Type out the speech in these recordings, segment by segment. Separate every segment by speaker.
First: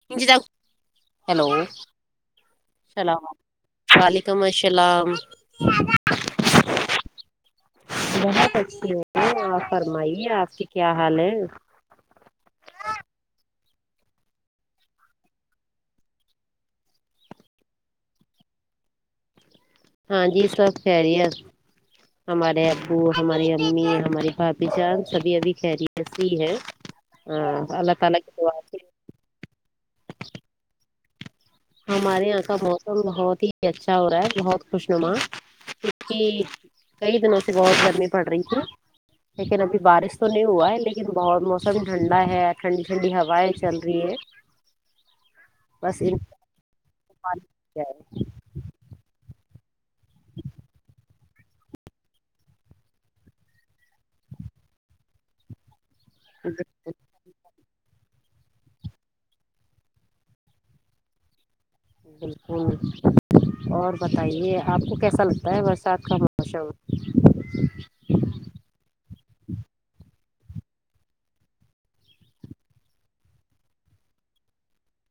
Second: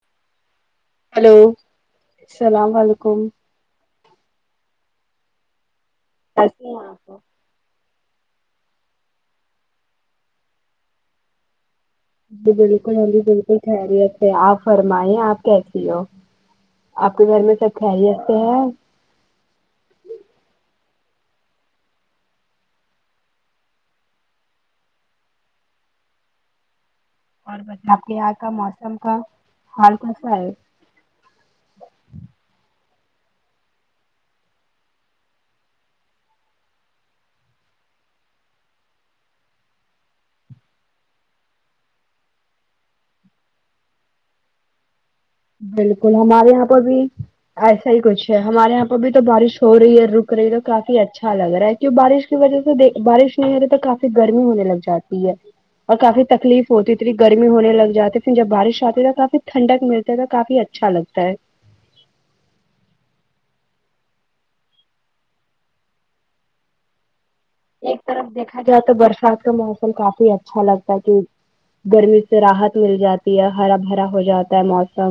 Speaker 1: [unintelligible]
Speaker 2: hello السلام علیکم
Speaker 1: اللام وعلیکم السلام
Speaker 2: کیسے ہے آپ لوگ
Speaker 1: بہت اچھی ہوں آپ فرمائیے آپ کے کیا حال ہے
Speaker 2: جی بالکل ہاں جی بالکل خیریت سے آپ فرمائیں آپ کیسی ہو آپ کے گھر میں سب خیریت سے ہیں
Speaker 1: ہاں جی سب خیریت ہمارے ابو ہماری امی ہماری بھابھی جان سبھی ابھی خیریت سے ہی ہیں
Speaker 2: اور بتاے آپ کے یہاں کا موسم کا حال کیسا ہے
Speaker 1: ہمارے یہاں کا موسم بہت ہی اچھا ہو رہا ہے بہت خوشنما کیوں کہ کئی دنوں سے بہت گرمی پڑ رہی ہو لیکن ابھی بارش تو نہیں ہوا ہے لیکن بہت موسم ٹھنڈا ہے ٹھنڈی ٹھنڈی ہوائیں چل رہی ہیں
Speaker 2: بالکل ہمارے یہاں پر بھی ایسا ہی کچھ ہمارے یہاں پہ بھی تو بارش ہو رہی ہے اور رک رہی ہے تو کافی اچھا لگ رہا ہے کیوں بارش وجہ سے بارش نہیں ہو رہی تو کافی گرمی ہونے لگ جاتی ہے اور کافی تکلیف ہوتی تھی اتنی گرمی ہونے لگ جاتی پھر جب بارش آتی تو کافی ٹھنڈک ملتی چلو کافی اچھا لگتا ہے
Speaker 1: بالکل اور بتائیے آپ کو کیسا لگتا ہے برسات کا موسم
Speaker 2: ایک طرف دیکھا جائے تو برسات کا موسم کافی اچھا لگتا کہ گرمی سے راحت مل جاتی ہے ہرا بھرا ہو جاتا ہے موسم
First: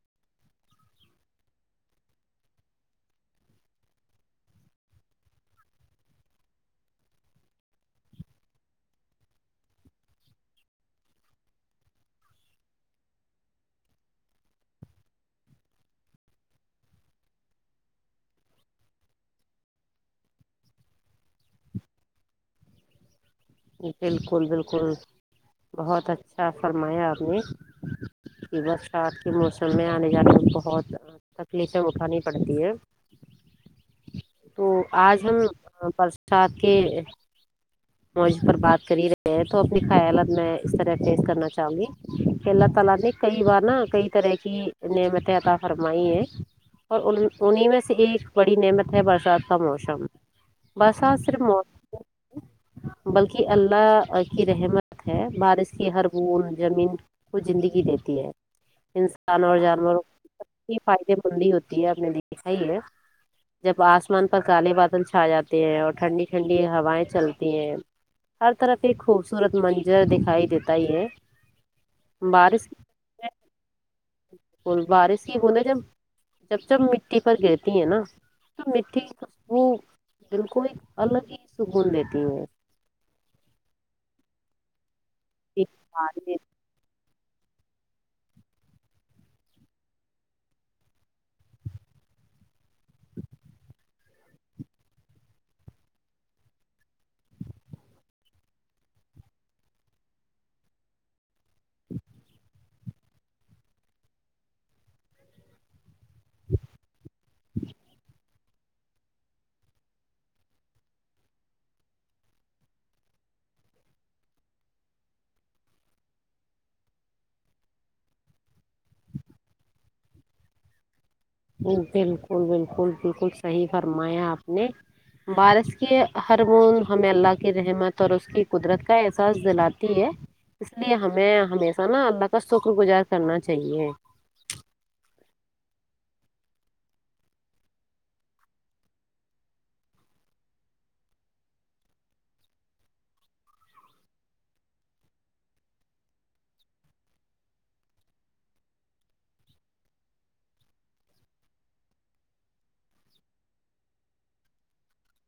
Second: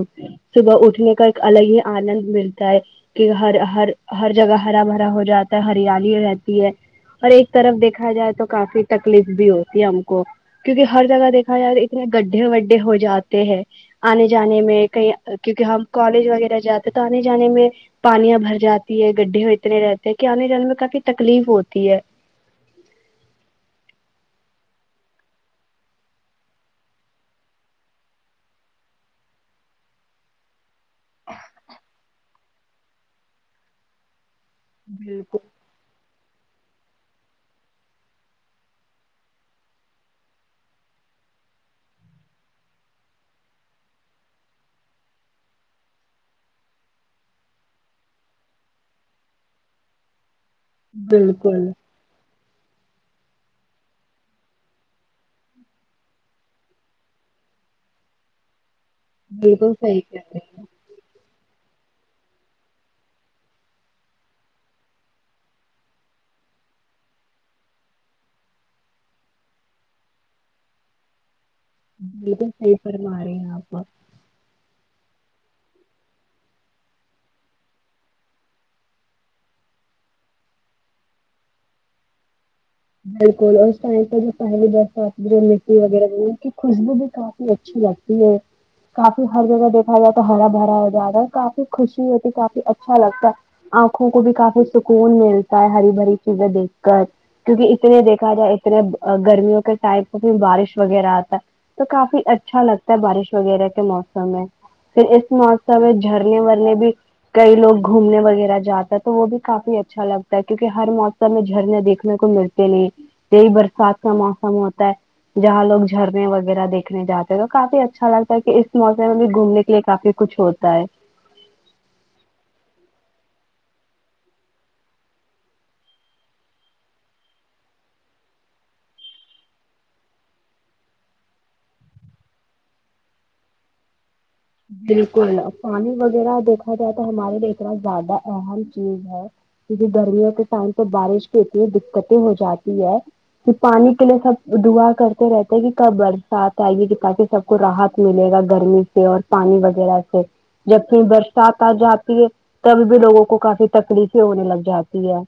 Speaker 2: صبح اٹھنے کا ایک الگ ہی آنند ملتا ہے کہ ہر ہر ہر جگہ ہرا بھرا ہو جاتا ہے ہریالی رہتی ہے اور ایک طرف دیکھا جائے تو کافی تکلیف بھی ہوتی ہے ہم کو کیونکہ ہر جگہ دیکھا جائے تو اتنے گڈھے وڈھے ہو جاتے ہیں آنے جانے میں کہیں کیونکہ ہم کالج وغیرہ جاتے تو آنے جانے میں پانیاں بھر جاتی ہے گڈھے اتنے رہتے ہیں کہ آنے جانے میں کافی تکلیف ہوتی ہے
Speaker 1: بالکل بالکل بہت اچھا فرمایا آپ نے پھر برسات کے موسم میں آنے جانے بہت تکلیفیں اٹھانی پڑتی ہے تو آج ہم
Speaker 2: بالکل
Speaker 1: برسات کے موضوع پر بات کر ہی رہے ہیں تو اپنی خیالات میں اس طرح فیز کرنا چاہوں گی کہ اللہ تعالی نے کئی بار نا کئی طرح کی نعمتیں عطا فرمائی ہے اور ان انہیں میں سے ایک بڑی نعمت ہے برسات کا موشم برسات صرف مو
Speaker 2: بالکل،
Speaker 1: بلکہ اللہ کی رحمت ہے بارش کی ہر بھوند زمین کو زندگی دیتی ہے انسان اور
Speaker 2: بالکل صحیح
Speaker 1: جانوروں
Speaker 2: کہہ رہی ہیں،
Speaker 1: کی فائدے مندی ہوتی ہے آپ نے دیکھا ہی ہے جب آسمان پر کالے بادل چھا جاتے ہیں اور ٹھنڈی ٹھنڈی ہوائیں چل یہ ہر طرف ایک خوبصورت منظر دکھائی دیتا ہی ہے
Speaker 2: بالکل صحیح فرما رہے ہو آپ
Speaker 1: اور بارش ہی بوندھے جب جب جب مٹی پر گرتی ہیں نا تو مٹیھی خوشبو بالکل الگ ہی سکون دیتی ہے
Speaker 2: بالکل اور اس ٹائم تو پہلے برسات جو مٹی وغیرہ
Speaker 1: ایک
Speaker 2: گرتے خوشبو بھی کافی اچھی لگتی ہے کافی ہر جگہ دیکھا جائے تو ہرا بھرا ہو جاتا ہے کافی خوشی ہوتی ہے کافی اچ اچھا لگتا آنکھوں کو بھی کافی سکون ملتا ہے ہری بری چیزیں دیکھ کر کیونکہ اتنے دیکھا جائے اتنے گرمیوں کے ٹائم پے بھی بارش وغیرہ آتا ہے تو کافی اچھا لگتا ہے بارش وغیرہ کے موسم میں پھر اس موسم میں جھرنے ورنے بھی کئی لوگ گھومنے وغیرہ جاتا ہے تو وہ بھی کافی اچھا لگتا ہے کیونکہ ہر موسم میں جھرنے دیک نے کو ملتے نہیں یہی برسات کا موسم ہوتا ہے جہاں لوگ جھرنے وغیرہ دیکھنے جاتے ہیں تو کافی اچھا لگتا ہے کہ اس موسم میں بھی گھومنے کے لیے کافی کچھ ہوتا ہے
Speaker 1: بالکل بالکل بالکل صحیح فرمایا آپ نے بارش کی ہر بوند ہمیں اللہ کی رحمت اور اس کی قدرت کا احساس دلاتی ہے اس لیے ہمیں ہمیشہ نا اللہ کا شکر گزار کرنا چاہیے
Speaker 2: بالکل پانی وغیرہ دیکھا جائے تو ہمارے لیے اتنا زیادہ اہم چیز ہے کیونکہ گرمیوں کے ٹائم پے بارش کے اتی دقتیں ہو جاتی ہے کہ پانی کے لیے سب دعا کرتے رہتے ہیں کہ کب برسات آئے گے دکھاتی سب کو راحت ملے گا گرمی سے اور پانی وغیرہ سے جب کہیں برسات آ جاتی ہے تب بھی لوگوں کو کافی تکلیفیں ہونے لگ جاتی ہے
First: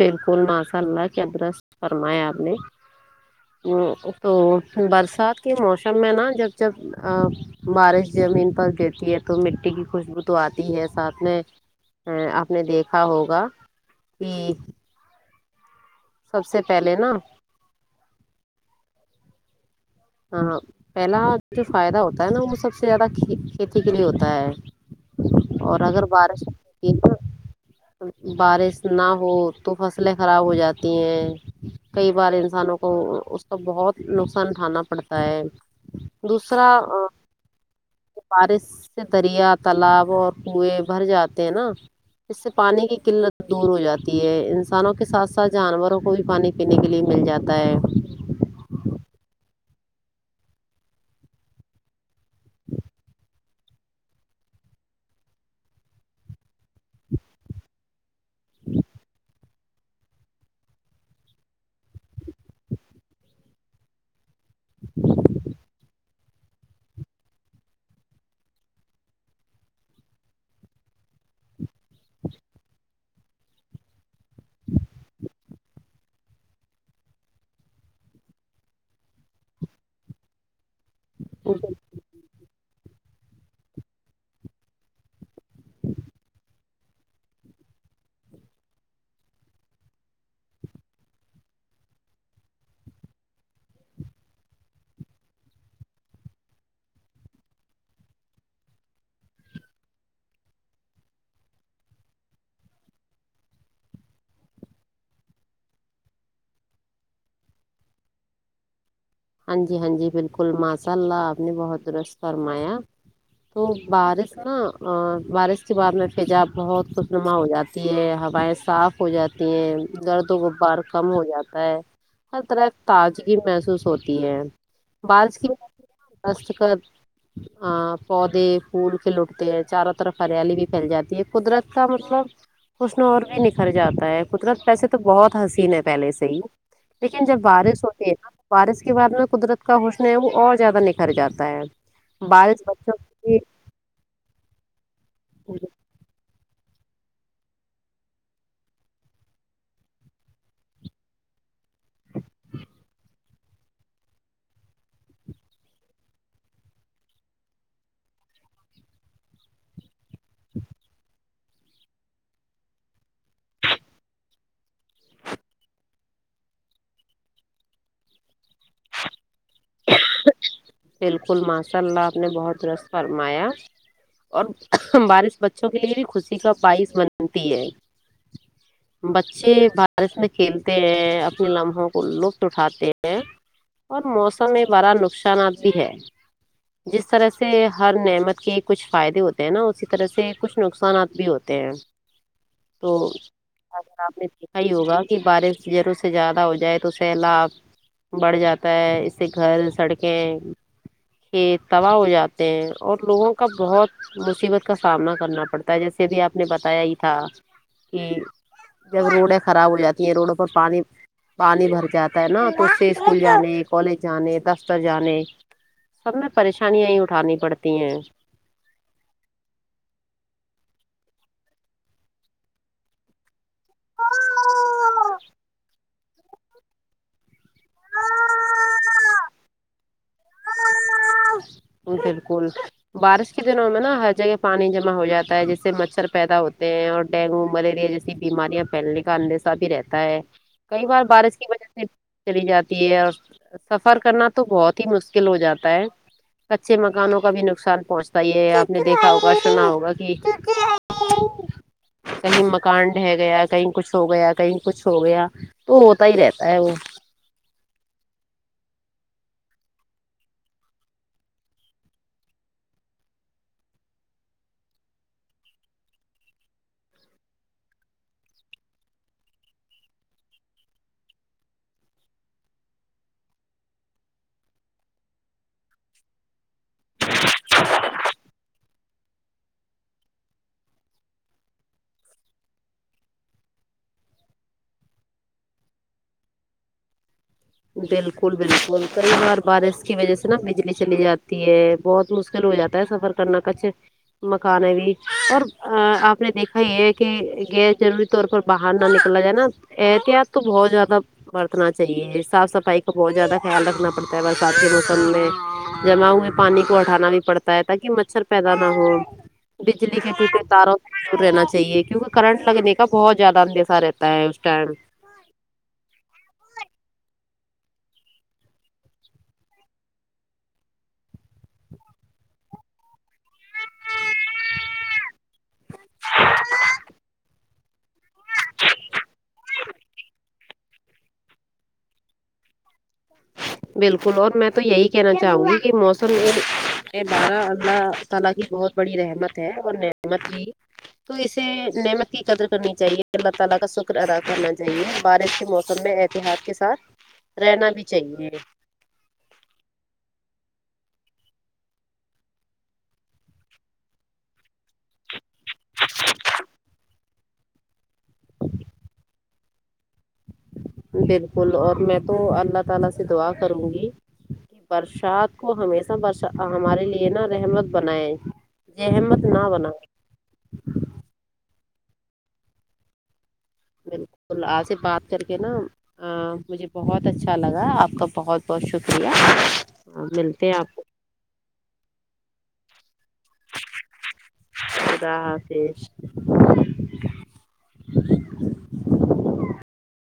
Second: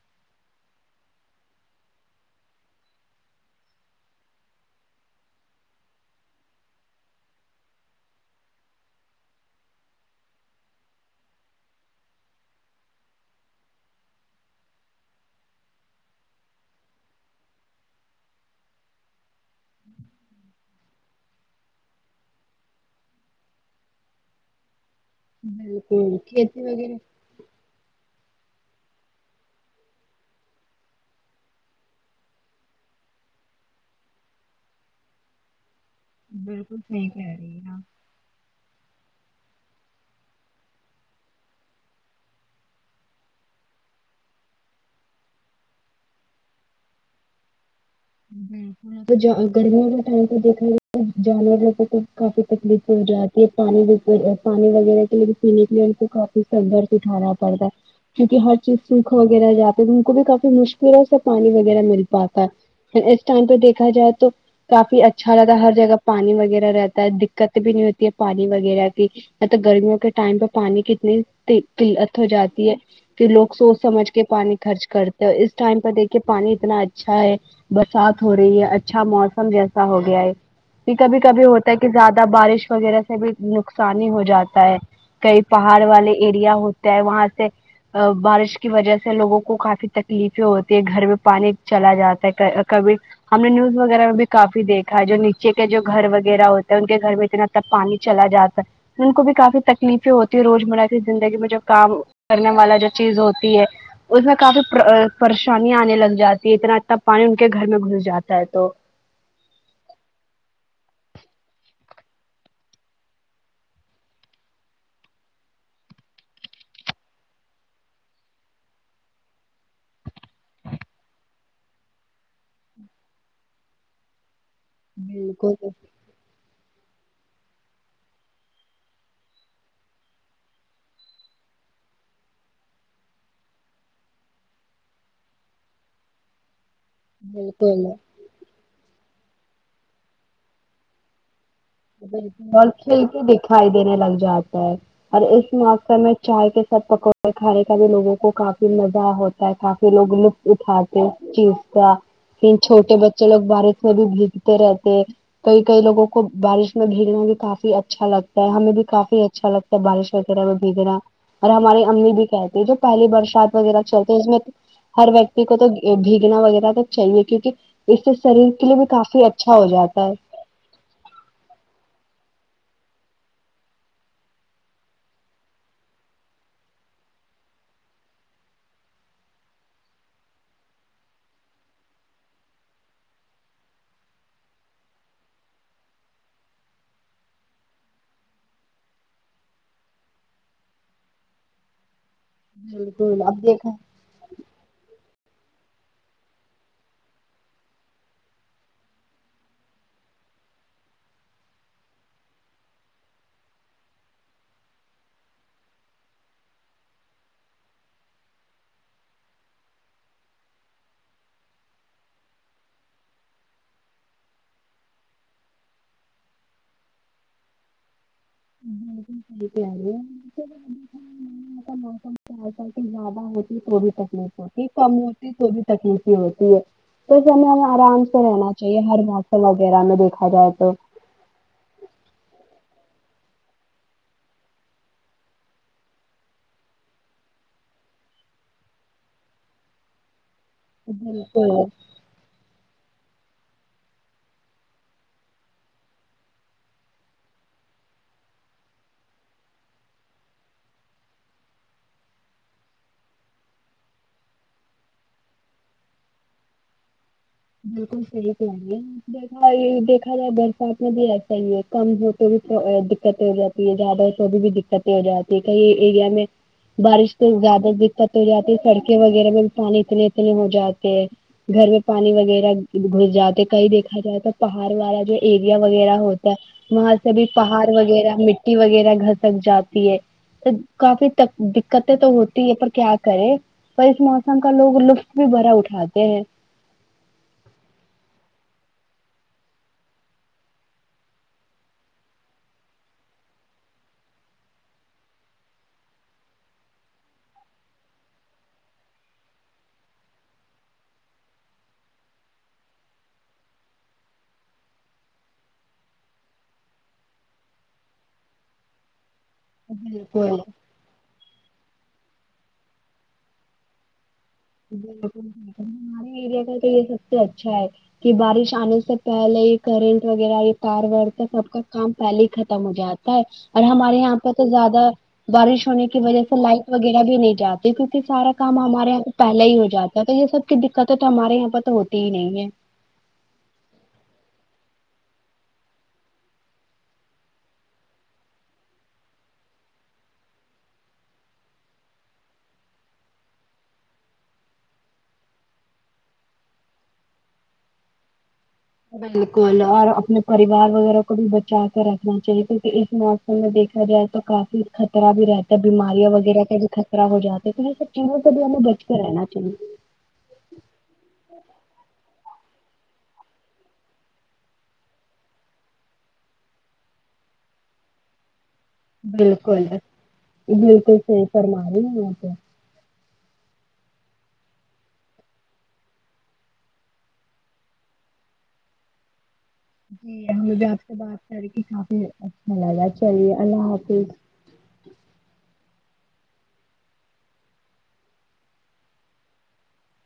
Speaker 1: بالکل ماشاء اللہ کیا درست فرمایا آپ نے وہ تو برسات کے موسم میں نا جب جب ا بارش زمین پر گر اسلئے تو مٹی کی خوشبو تو آتی ہے ساتھ میں آپ نے دیکھا ہوگا جی سب سے پہلے نا ہاں پہلا جو فائدہ ہوتا ہے نا وہ سب سے زیادہ کھیتی کے لیے ہوتا ہے اور اگر
Speaker 2: بالکل
Speaker 1: بارش
Speaker 2: کھیتی
Speaker 1: ہوتی
Speaker 2: وغیرہ
Speaker 1: نا بارش نہ ہو تو فصلیں خراب ہو جاتی ہیں کئی بار انسانوں کو اس کا بہت نقصان اٹھانا پڑتا ہے دوسرا
Speaker 2: بالکل صحیح کہہ رہی ہیں آپ
Speaker 1: بارش سے دریا تالاب اور کنویں بھر جاتے ہیں نا اس سے پانی کی قلت دور ہو جاتی ہے انسانوں کے ساتھ ساتھ جانوروں کو بھی پانی پینے کے لیے مل جاتا ہے
Speaker 2: ہمم یہاں گرمیوں کے ٹائم تو دیکھا جانور لوگوں کو کافی تکلیف ہو جاتی ہے یہ پانی پانی وغیرہ کے لیے پینے کے لیے ان کو کافی سنگرش اٹھانا پڑتا ہے کیونکہ ہر چیز سوکھ وغیرہ جاتی ہے تو ان کو بھی کافی مشکلوں سے پانی وغیرہ مل پاتا ہے اس ٹائم پہ دیکھا جائے تو کافی اچھا لگا ہر جگہ پانی وغیرہ رہتا ہے دقت بھی نہیں ہوتی ہے پانی وغیرہ کی مطلب گرمیوں کے ٹائم پہ پانی کتنی قلت ہو جاتی ہے کہ لوگ سوچ سمجھ کے پانی خرچ کرتے اور اس ٹائم پہ دیکھیے پانی اتنا اچھا ہے برسات ہو رہی ہے اچھا موسم جیسا ہو گیا ہے کہ کبھی کبھی ہوتا ہے کہ زیادہ بارش وغیرہ سے بھی نقصان ہی ہو جاتا ہے کئی پہاڑ والے ایریا ہوتے ہے وہاں سے بارش کی وجہ سے لوگوں کو کافی تکلیفیں ہوتی ہے گھر میں پانی چلا جات کبھی ہم نے نیوز وغیرہ میں بھی کافی دیکھا ہے جو نیچے کے جو گھر وغیرہ ہوتے ہیں ان کے گھر میں اتنا تب پانی چلا جاتا ہے ان کو بھی کافی تکلیفیں ہوتی ہے روزمرہ کی زندگی میں جب کام کرنے والا جو چیز ہوتی ہے اس میں کافی پریشانیاں آنے لگ جاتی ہے اتنا تا پانی ان کے گھر میں گھس جاتا ہے تو
Speaker 1: ہاں جی ہاں جی بالکل ماشاء اللہ آپ نے بہت درست فرمایا تو بارش نا بارش کے بعد میں فجا بہت خوشونما ہو جا تی ہیں ہوائیں صاف ہو جاتی ہیں درد و غبار کم ہو جاتا ہے ہر طرف تازگی محسوس ہوتی ہے بانس کی [unintelligible] ب دستخط ہاں پودے پھول کے لٹتے ہیں چاروں طرف ہریالی بھی پھیل جاتی ہے قدرت کا مطلب اس نے اور بھی نکھر جاتا ہے قدرت پیسے تو بہت حسین ہے پہلے سے ہی لیکن جب بارش ہوتی ہے نا بارش کے بعد میں قدرت کا حسن ہے وہ اور زیادہ نکھر جاتا ہے بارش
Speaker 2: اور
Speaker 1: بچوں
Speaker 2: کھیل کے
Speaker 1: کی
Speaker 2: دکھائی دینے لگ جاتا ہے اور اس موقع میں چائے کے کب پکو کھانے کا بھی لوگوں کو کافی مزہ ہوتا ہے کافی لوگ لطف اٹھاتے ہیں چیز چھوٹے بچے لوگ بارش میں بھی بھیگتے رہتے کئی کئی لوگوں کو بارش میں بھیگنا بھی کافی اچھا لگتا ہے ہمیں بھی کافی اچھا لگتا ہے بارش وغیرہ میں بھیگنا اور ہماری امی بھی کہتی ہیں جو پہلی برسات وغیرہ چلتی ہے اس میں ہر ویکتی کو تو بھیگنا وغیرہ تو چاہیے کیونکہ اس سے شریر کے لیے بھی کافی اچھا ہو جاتا ہے
Speaker 1: بالکل ماشاء اللہ آپ نے بہت درست فرمایا اور بارش بچوں کے لیے بھی خوشی کا پائس بنتی ہے بچے بارش میں کھیلتے ہیں اپنے لمحوں کو لطف اٹھاتے ہیں اور موسم میں بڑا نقصانات بھی ہے جس طرح سے ہر نعمت کے کچھ فائدے ہوتے ہیں نا اسی طرح سے کچھ نقصانات بھی ہو تے ہے
Speaker 2: بالکل اب دیکھا
Speaker 1: آپ نے دیکھا ہی ہوگا کہ بارش دہرے سے زیادہ ہو جائے تو سیلاب بڑھ جاتا ہے اس سے گھر سڑکیں کھیت تباہ ہو جاتے ہیں اور لوگوں کا بہت مصیبت کا سامنا کرنا پڑتا ہے جیسے ابھی آپ نے بتایا ہی تھا کہ جب روڈیں خراب ہو جاتی ہیں روڈوں پر پانی پانی بھر جاتا ہے نا تو اس سے اسکول جانے کالج جانے دفتر جانے سب میں پریشانیاں ہی اٹھانی پڑتی ہیں
Speaker 2: رہ موسم [unintelligible] چار سال کی زیادہ ہوتی تو بھی تکلیف ہوتی کم ہوتی تو بھی تکلیف ہی ہوتی ہے تو اسیں ہمیں آرام سے رہنا چاہیے ہر موسم وغیرہ میں دیکھا جائے تو
Speaker 1: ہاں بالکل بارش کے دنوں میں نا ہر جگہ پانی جمع ہو جاتا ہے جیسے مچھر پیدا ہوتے ہیں اور ڈینگو ملیریا جیسے بیماریاں پھیلنے کا اندیشہ بھی رہتا ہے کئی بار بارش کی
Speaker 2: بالکل
Speaker 1: وجہ سے چلی جاتی ہے اور سفر کرنا تو بہت ہی مشکل ہو جاتا ہے کچھے مکانوں کا بھی نقصان پہنچتا یہ آپ نے دیکھا ہوگا سنا ہوگا کہ کہیں مکان ڈہ گیا کہیں کچھ ہو گیا کہیں کچھ ہو گیا تو ہوتا ہی رہتا ہے وہ
Speaker 2: بالکل صحیح کہ رہی ہے اپ دیکھا دیکھا جائے برسات میں بھی ایسا ہی ہے کم ہوتے بھی دقتیں ہو جاتی زیادہ ہے تو ابھی بھی دقتیں ہو جاتی ہے کئی ایریا میں بارش تو زیادہ دقت ہو جاتی ہے سڑکیں وغیرہ میں بھی پانی اتنے اتنے ہو جاتے ہیں گھر میں پانی وغی رہ گھس جاتے کہیں دیکھا جائے تو پہاڑ والا جو ایریا وغیرہ ہوتا ہے وہاں سے بھی پہاڑ وغیرہ مٹی وغیرہ گھسک جاتی ہے کافی دقتیں تو ہوتی ہے پر کیا کرے پر اس موسم کا لوگ لطف بھی بھرا اٹھاتے ہیں
Speaker 1: بالکل بالکل کئی بار بارش کی وجہ سے نا بجلی چلی جاتی ہے بہت مشکل ہو جاتا ہے سفر خترناک کچھ مکان ہے بھی اور ا آپ نے دیکھا ہی ہے کہ غیرضرور طور پر باہر نہ نکلا جائے نا احتیاط تو بہت زیادہ برتنا چاہیے صاف صفائی کا بہت زیادہ خیال رکھنا پڑتا ہے برسات کے موسم میں جمع ہوئے پانی کو اٹھانا بھی پڑتا ہے تاکہ مچھر پیدا نہ ہو بجلی کٹی تو
Speaker 2: بالکل
Speaker 1: تارو دور رہنا چاہیے کیونکہ کرنٹ لگنے کا بہت زیادہ اندیشہ رہتا ہے اس ٹائم
Speaker 2: ہمارے ایریا کا تو یہ سب سے اچھا ہے کہ بارش آنے سے پہلے ہی کرنٹ وغیرہ یہ تار وار تک سب کا کام پہلے ہی ختم ہو جاتا ہے اور ہمارے یہاں پہ تو زیادہ بارش ہونے کی وجہ سے لائٹ وغیرہ بھی نہیں جاتی کیونکہ سارا کام ہمارے یہاں پہلے ہی ہو جاتا ہے تو یہ سب کی دقتیں تو ہمارے یہاں پر تو ہوتی ہی نہیں ہے
Speaker 1: بالکل اور میں تو یہی کہنا چاہوں گی کہ موسم یہ ا بارہ [unintelligible] اللہ تعالی کی بہت بڑی رحمت ہے اور نعمت بھی تو اسے نعمت کی قدر کرنی چاہیے اللہ تعالی کا شکر ادا کرنا چاہیے بارش کے موسم میں ایسے دیہات کے ساتھ رہنا بھی چاہیے
Speaker 2: بالکل اور اپنے پریوار وغیرہ کو بھی بچا کے رکھنا چاہیے کیونکہ اس موسم میں دیکھا جائے تو کافی خطرہ بھی رہتا ہے بیماریاں وغیرہ کا بھی خطرہ ہو جاتے ہیں تو سب چوروں سے بھی ہمیں بچ کے رہنا چاہیے
Speaker 1: بلکل اور میں تو اللہ تعالی سے دعا کروں گی کہ برسات کو ہمیشہ بر ہمارے لیے نا رحمت بنائے احمت نہ
Speaker 2: بلکل
Speaker 1: بنا
Speaker 2: بلکل صحیح فرما رہی آپ
Speaker 1: بلکل آپ سے بات کر کے نا ہاں مجھے بہت اچھا لگا آپ کا بہت بہت شکریہ آ،
Speaker 2: جی
Speaker 1: ملتے ہیں
Speaker 2: مجھے آپ
Speaker 1: کو
Speaker 2: سے بات کر کہ کافی اچھا لگا چلیے اللہ حافظ
Speaker 1: خدا حافظ